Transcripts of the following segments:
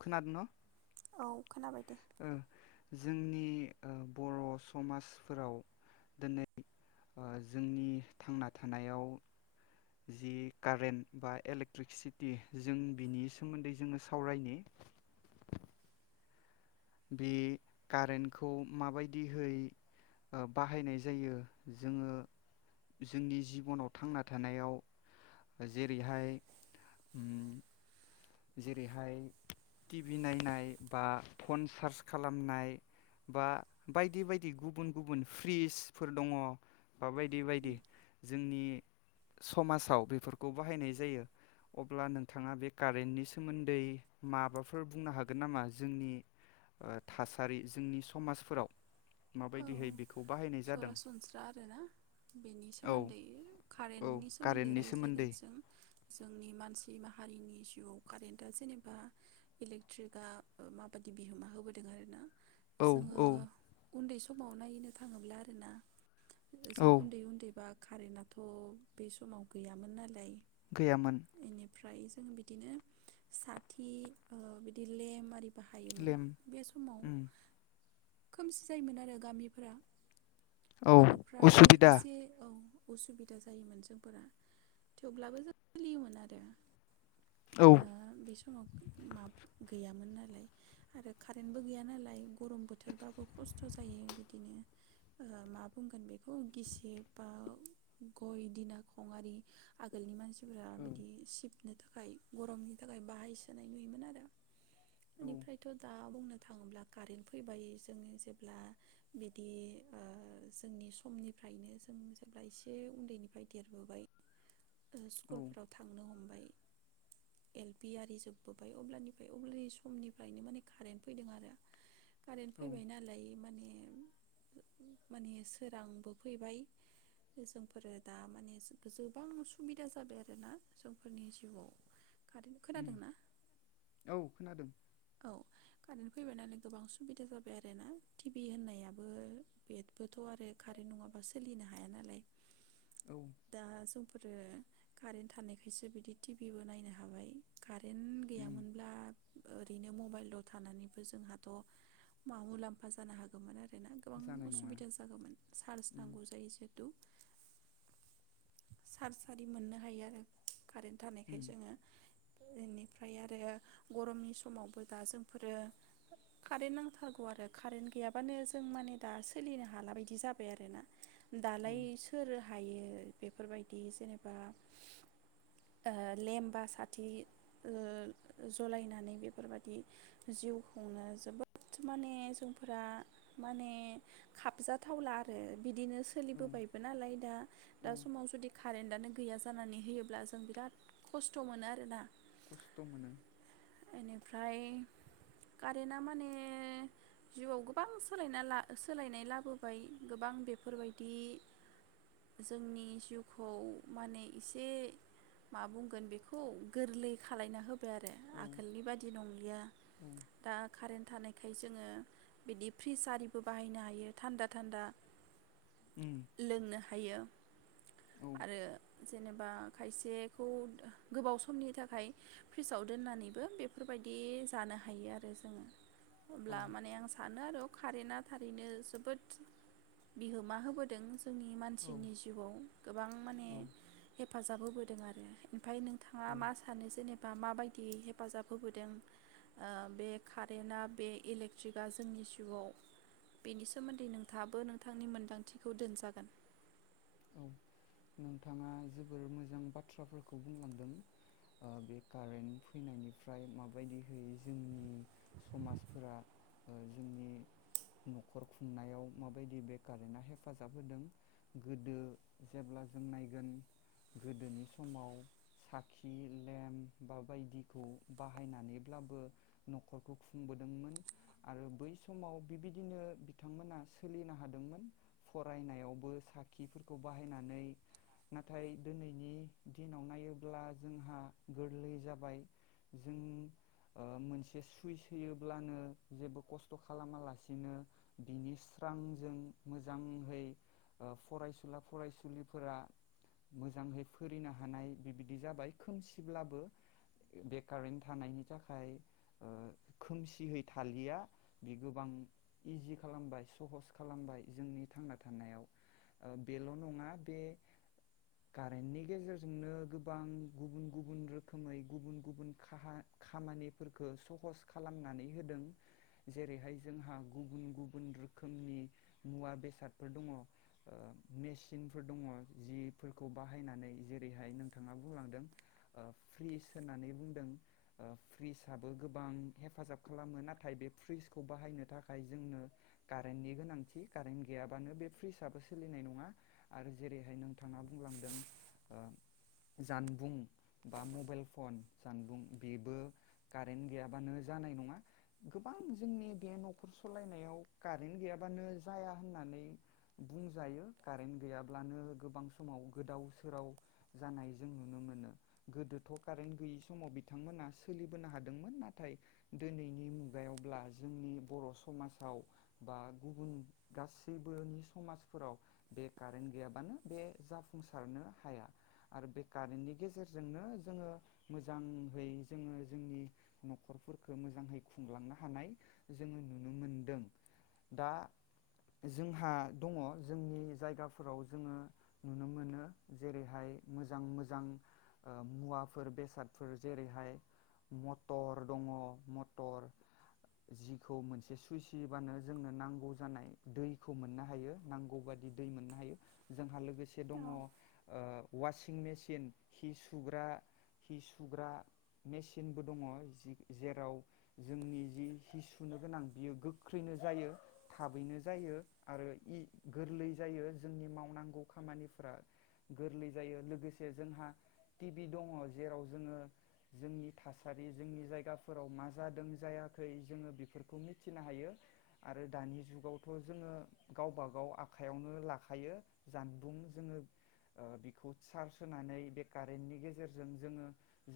खोनादों न' औ औ खोनाबाय दे ओ जोंनि ओ बर' समाजफोराव दिनै ओ जोंनि थांना थानायाव जि कारेन्ट बा इलेक्ट्रिसिटि जों बिनि सोमोन्दै जोङो सावरायनो बे कारेन्टखौ माबायदिहै बाहायनाय जायो जोङो जोंनि जिबनाव थांना थानायाव जेरैहाय जेरैहाय टिभि नायनाय बा फन चार्च खालामनाय बा बायदि बायदि गुबुन गुबुन फ्रिजफोर दङ। मा बायदि बायदि जोंनि समाजाव बेफोरखौ बाहायनाय जायो अब्ला नोंथाङा बे कारेन्टनि सोमोन्दै माबाफोर बुंनो हागोन नामा जोंनि थासारि जोंनि समाजफोराव औ माबायदिहै बेखौ बाहायनाय जादों सरासनस्रा आरोना बेनि औ सोमोन्दै औ कारेन्टनि सोमोन्दै कारेन्टनि रायज्लायगोन सोमोन्दै जों जोंनि मानसि माहारिनि जिउआव कारेन्टआ जेनेबा इलेक्ट्रिकआ माबायदि बिहोमा होबोदों आरोना औ जोङो औ उन्दै समाव नायनो था थाङोब्ला आरोना जों औ उन्दै उन्दै बा कारेन्टथ' बे समाव गैयामोन नालाय। गैयामोन फ्राय जों बिदिनो साथि ओ लेम आरि बाहायोमोन लेम बे समाव उम खोमसि जायोमोन आरो गामिफोरा औ बेनिफ्राय उसुबिदा एसे औ उसुबिदा जायोमोन जोंफोरा थेवब्लाबो जों सोलियोमोन आरो औ ओ बे समाव माब गैयामोन नालाय आरो कारेन्टबो गैया नालाय गरम बोथोरबाबो खस्थ' जायो बिदिनो। ओ मा बुंगोन बेखौ गिसि बा गय दिना खंआरि आगोलनि मानसि फोरा औ बिदि सिब नो थाखाय गरमनि थाखाय बाहायसोनाय नुयोमोन आरो औ बेनिफ्रायथ' दा मा बुंनो थाङोब्ला कारेन्ट फैबाया जोङो जेब्ला बि बि ओ‌ जोंनि समनिफ्रायनो जों जेब्ला एसे उन्दैनिफ्राय देरबोबाय औ स्कुलफोराव थांनो हम्ब ए एल पि आरि जोबबोबाय अब्लानिफ्राय उन्दै समनिफ्रायनो माने कारेन्ट फैदों आरो कारेन्ट औ फैबाय नालाय माने माने सोरांबो फैबाय जोंफोरो दा माने गोबां सुबिदा जाबाय आरोना जोंफोरनि जिउआव। कारेन्ट खोनादोंना औ खोनादों। औ कारेन्ट फैबाय नालाय गोबां सुबिदा जाबाय आरो ना टिभि होननायाबो बेदबोथ' आरो कारेन्ट नङाबा सोलिनो हाया नालाय औ दा जों फोर कारेन्ट थानायखायसो बिदि टिभिबो नायनो हाबाय। उम रैनो मबाइलल' थानानैबो जोंहाथ' मा मुलाम्फा जानो हागौमोन आरो गोबां जानाय नङा असुबिदा जागौमोन चार्ज उम नांगौ जायो ज दु सार सारि मोननो हायो आरो कारेन्ट थानायखाय उम जोङो बेनिफ्राय आरो गरमनि सम समावबो दा जोंफोरो कारेन्ट नांथारगौ आरो कारेन्ट गैयाबानो जों माने दा सोलिनो हाला बायदि जाबाय आरोना औ दालाय सोर हायो बेफोरबायदि जेनेबा ओ लेमबा साथि ओ जलायनानै बे बेफोरबायदि जिउ खुंनो जोबोद माने जोंफोरा माने खाबजाथावला आरो बिदिनो औ सोलिबोबायबो नालाय दा दा औ समाव जुदि कारेन्तदानो गैया जानानै होयोब्ला जों बिराद खस्थ' मोनो आरोना खस्थ' मोनो। बेनिफ्राय कारेन्टआ माने जिउआव गोबां सोलायना ला सोलायनाय लाबोबाय गोबां बेफोरबायदि जोंनि जिउखौ माने एसे मा बुंगोन बेखौ गोरलै खालायना होबाय आरो औ गोलनि बादि नंलिया औ दा कारेन्ट थानाय ओंखाय जोङो बिदि फ्रिज आरिबो बाहायनो हायो थान्दा थान्दा। उम लोंनो हायो। औ आरो जेनेबा खायसेखौ गोबाव समनि थाखाय फ्रिजाव दोननानै बेफोरबायदि जानो हायो आरो जोङो औ अब्ला माने आं सानो आरो कारेन्टा थारैनो जोबोद बिहोमा होबोदों जोंनि मानसिनि जिउआव गोबां माने औ हेफाजाब होबोदों जादों आरो ओमफ्राय नों थाङा औ मा सानो जेनेबा माबायदि द [unintelligible] हेफाजाब होबोदों बे कारेन्टआ बे इलेक्ट्रिकआ जोंनि जिउआव बेनि सोमोन्दै नोंथाबो नोंथांनि मोन्दांथिखौ दोनजागोन औ नोंथाङा जोबोर मोजां बाथ्राफोरखौ बुंलांदों बे कारेन्ट फैनायनिफ्राय माबायदिहै जोंनि समाजफोरा जोंनि न'खर खुंनायाव माबायदि बे कारेन्टा हेफाजाब होदों गोदो जेब्ला जों नायगोन गोदोनि समाव साखि लेम्प बा बायदिखौ बाहायनानैब्लाबो न'खरखौ खुंबोदोंमोन आरो बै समाव बिबायदिनो बिथांमोना सोलिनो हादोंमोन फरायनायावबो सा खिफोरखौ बाहायनानै नाथाय दिनैनि दिनाव नायोब्ला जोंहा गोरलै जाबाय जों मोनसे सुइस होयोब्लानो जेबो खस्थ' खालामालासिनो बिनि स्रांजों मोजाङै फरायसुला फरायसुलिफोरा मोजाङै फोनो हानाय बिबायदि जाबाय खोमसिब्लाबो बेकारैनो थानायनि थाखाय खोमसियै थालिया बे गोबां इजि खालामबाय सहस खालामबाय जोंनि थांना थानायाव बेल' नङा बे कारेन्टनि गेजेरजोंनो गोबां गुबुन गुबुन रोखोमै गुबुन गुबुन खामानिफोरखौ सहस खालामनानै होदों जेरैहाय जोंहा गुबुन गुबुन रोखोमनि मुवा बेसादफोर दङो मेसिनफोर दङ जिफोरखौ बाहायनानै जेरैहाय नोंथाङा बुंलांदों फ्रिज होननानै बुंदों फ्रिजआबो गोबां हेफाजाब खालामो नाथाय बे फ्रिजखौ बाहायनो थाखाय जोंनो कारेन्टनि गोनांथि कारेन्ट गैयाबानो बे फ्रिज आबो सोलिनाय नङा आरो जेरैहाय नोंथाङा बुंलांदों जानबुं बा मबाइल फन जानबुं बेबो कारेन्ट गैयाबानो जानाय नङा गोबां जोंनि बे न'खर सालायनायाव कारेन्ट गैयाबानो जाया होननानै बुंजायो कारेन्ट गैयाब्लानो गोबां समाव गोदाव सोराव जानाय जों नुनो मोनो गोदोथ' कारेन्ट गैयि समाव बिथांमोना सोलिबोनो हादोंमोन नाथाय दिनैनि मुगायावब्ला जोंनि बर' समाजाव बा गुबुन गासैबोनि समाजफोराव बे कारेन्ट गैयाबानो बे जाफुंसारनो हाया आरो बे कारेन्टनि गेजेरजोंनो जोङो मोजाङै जोङो जोंनि न'खरफोरखौ मोजाङै खुंलांनो हानाय जोङो नुनो मोनदों दा जोंहा दङ जोंनि जायगाफोराव जोङो नुनो मोनो जेरैहाय मोजां मोजां मुवाफोर बेसादफोर जेरैहाय मटर दङो मटर जिखौ मोनसे सुइसिबानो जोंनो नांगौ जानाय दैखौ मोननो हायो नांगौ बादि दै मोननो हायो जोंहा लोगो लोगोसे औ दङो वासिं मेसििन हि सुग्रा हि सुग्रा मेसििनबो दङ जि जेराव जोंनि जि हि सुनो गोनां बियो गोख्रैनो जायो थाबैनो जायो आरो गोरलै जायो जोंनि मावनांगौ खामानिफोरा गोरलै जायो लोगोसे जोंहा टि भि दङ जेराव जोङो जोंनि थासारि जोंनि जायगाफोराव मा जादों जायाखै जोङो बेफोरखौ मिथिनो हायो आरो दानि जुगावथ' जोङो गावबागाव गाव आखाइायावनो लाखायो जानबुं जोङो बेखौ चार्ज होनानै बे कारेन्टनि गेजेरजों जोङो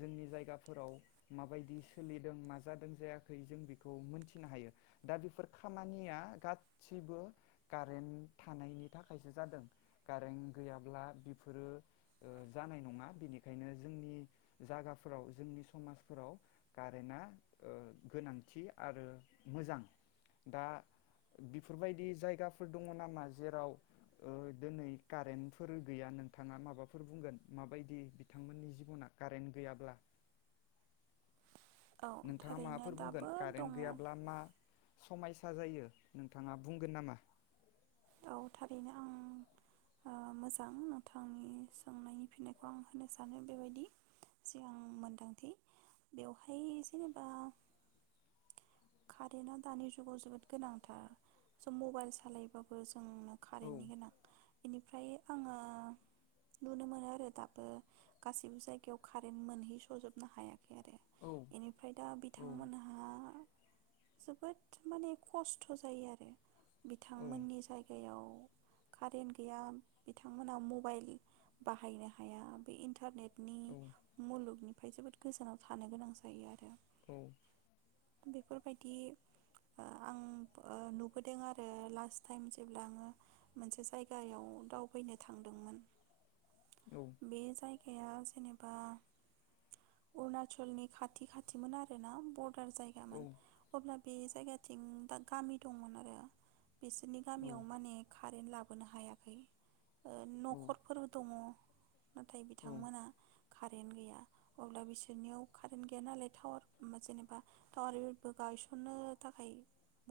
जोंनि जायगाफोराव माबायदि सोलिदों मा जादों जायाखै जों बेखौ मोनथिनो हायो दा बेफोर खामानिया गासिबो कारेन्ट थानायनि थाखायसो जादों कारेन्ट गैयाब्ला बेफोरो जानाय नङा बेनिखायनो जोंनि जायगाफोराव जोंनि समाजफोराव कारेन्टआ गोनांथि आरो मोजां दा बेफोरबायदि जायगा दङ नामा जेरावनै कारेन्ट गैया नोंथाङा माबाफोर बुंगोन माबायदि बिथांमोननि जिबना कारेन्ट गैयाब्ला औ नोंथाङा थारैनो माबाफोर बुंगोन दाबो दङ कारेन्ट गैयाब्ला मा समायसा जायो नोंथाङा बुंगोन नामा औ थारैनो आं मोजां नोंथांनि सोंनायनि फिननायखौ आं होनो सानो बेबायदि जे आं मोनदांथि बेवहाय जेनेबा कारेन्टआ दानि जुगाव जोबोद गोनांथार ज' मबाइल सालायोबाबो बास जोंनो औ कारेन्टनि गोनां बेनिफ्राय आङो नुनो मोनो आरो दाबो गासैबो जायगायाव कारेन्ट मोनहैस'जोबनो हायाखै आरो औ बेनिफ्राय दा औ बिथांमोनहा जोबोद माने खस्थ' जायो आरो औ बिथांमोननि जायगायाव कारेन्ट गैया बिथांमोना मबाइल बाहायनो हाया बे इन्टारनेट नि औ मुलुगनि ओमफफ्राय जोबोद गोजानाव थानो गोनां जायो आरो औ बेफोरबायदि आं नुबोदों आरो लास्ट टाइम जेब्ला आङो मोनसे जायगायाव दावबायैनो थांदोंमोन औ बे जायगाया जेनेबा अरुणाचलनि खाथि खाथिमोन आर ना बर दार औ जायगामोन अब्ला बे जायगाथिं दा गामि दंमोन आरो बिसोरनि औ गामियाव माने कारेन्ट लाब बोनो हायाखै औ नखरफोर दङ नाथाय औ बिथांमोनहा कारेन्ट गैया अब्ला बिसोरनियाव कारेन्ट गैया नालाय टावार जेनेबा टावारबो गायसननो थाखाय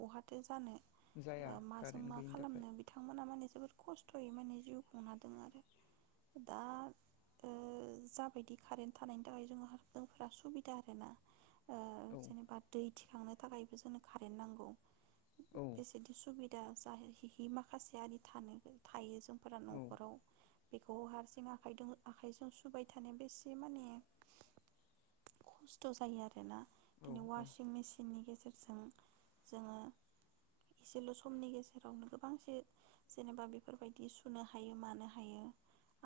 बहाथो जानो जाया माजों कारेन्ट मा गैयिनि थाखाय खालामनो बिथांमोना माने जोबोद खस्थ थयै माने जिउ खुं हादों आरो दा जाबायदि कारेन्ट थानायनि थाखाय जो जोंफोरा सुबिदा आरोना औ जेनेबा दै थिखांनो थाखायबो जोंनो कारेन्ट नांगौ औ बेसेदि सुबिदा जाहैओ माखासेयारि थानो थायो जों फोरा औ नखराव बेखौ हारसिं आखाइदों आखाइजों सुबाय थानो बेसे माने खस्थ जायो आरोना औ दिनै अवासिं मेसिननि गेजेरजों जोङो एसेल समनि गेजेरावनो गोबां जे जेनेबा बेफोरबायदि सुनो हायो मानो हायो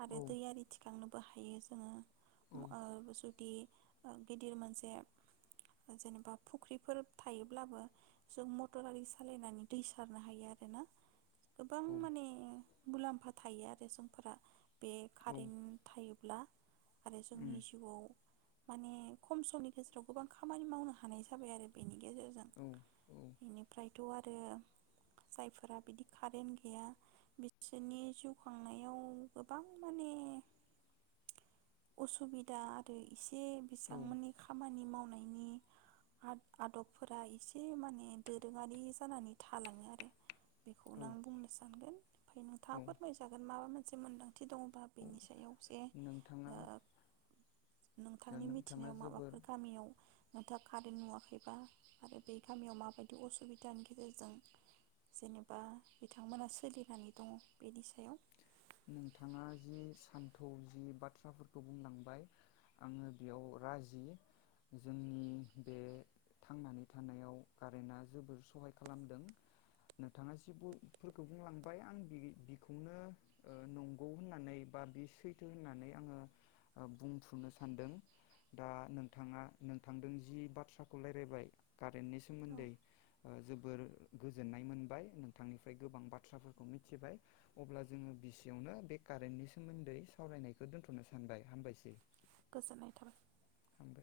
आरो दैयारि थिखांनोबो हा [unintelligible] जोङो औ ओ जुदि गिदिर मोनसे जेनेबा फुख्रिफोर थायोब्लाबो जों मटर आरि सालायनानै दै सारनो हायो आरो ना गोबां औ माने मुलाम्फा थायो आरो समफोरा बे कारेन्ट थायोब्ला आरो उम जोंनि जिउआव माने खम समनि गेजेराव गोबां खामानि मावनो हानाय जाबाय आरो बेनि गेजेरजों औ बेनिफ्राय आरो जायफोरा बिदि कारेन्ट गैया बिसोरनि जिउ खांनायाव गोबां माने असुबिदा आरो एस जे बिसांमानि खामानि मावनाय नि आदबफोरा एसे माने दोरोङारि जानानै थालाङो आरो औ बेखौनो आं बुंनो सानगोन ओमफ्राय औ नोंथाङा फोरमायजागोन माबा मोनसे मोनसे मोन्दों थि दङबा बेनि सायाव जे नोंथाङा नोंथांनि नोंथाङा मिथिनायाव जोबोर माबाफोर गामियाव नोंथां कारेन्ट नुवाखैबा आरो बे गामियाव माबायदि असुबिदानि गेजेरजों जेनेबा बिथांमोना सोलिनानै दङ बेनि सायाव नोंथाङा जि सान्थौ जि बाथ्राफोरखौ बुंलांबाय आङो बेयाव राजि जोंनि बे थांनानै थानायाव कारेन्टआ जोबोर सहाय खालामदों नोंथाङा जिफोरखौ बुंलांबाय आं बेखौनो नंगौ होननानै बा बे सैथो होननानै आङो बुंफुनो सानदों दा नोंथाङा नोंथांदों जि बाथ्राखौ राय्लायबाय रेण्डनि औ सोमोन्दै ओ जोबोर गोजोननाय मोनबाय नोंथांनिफ्राय गोबां बाथ्राफोरखौ मिथिबाय अब्ला जोङो बिस एसेयावनो बे कारेन्टनि सोमोन्दै सावरायनायखौ दोन्थ'नो सानबाय हामबायसै। गोजोननाय थाबाय। हामबाय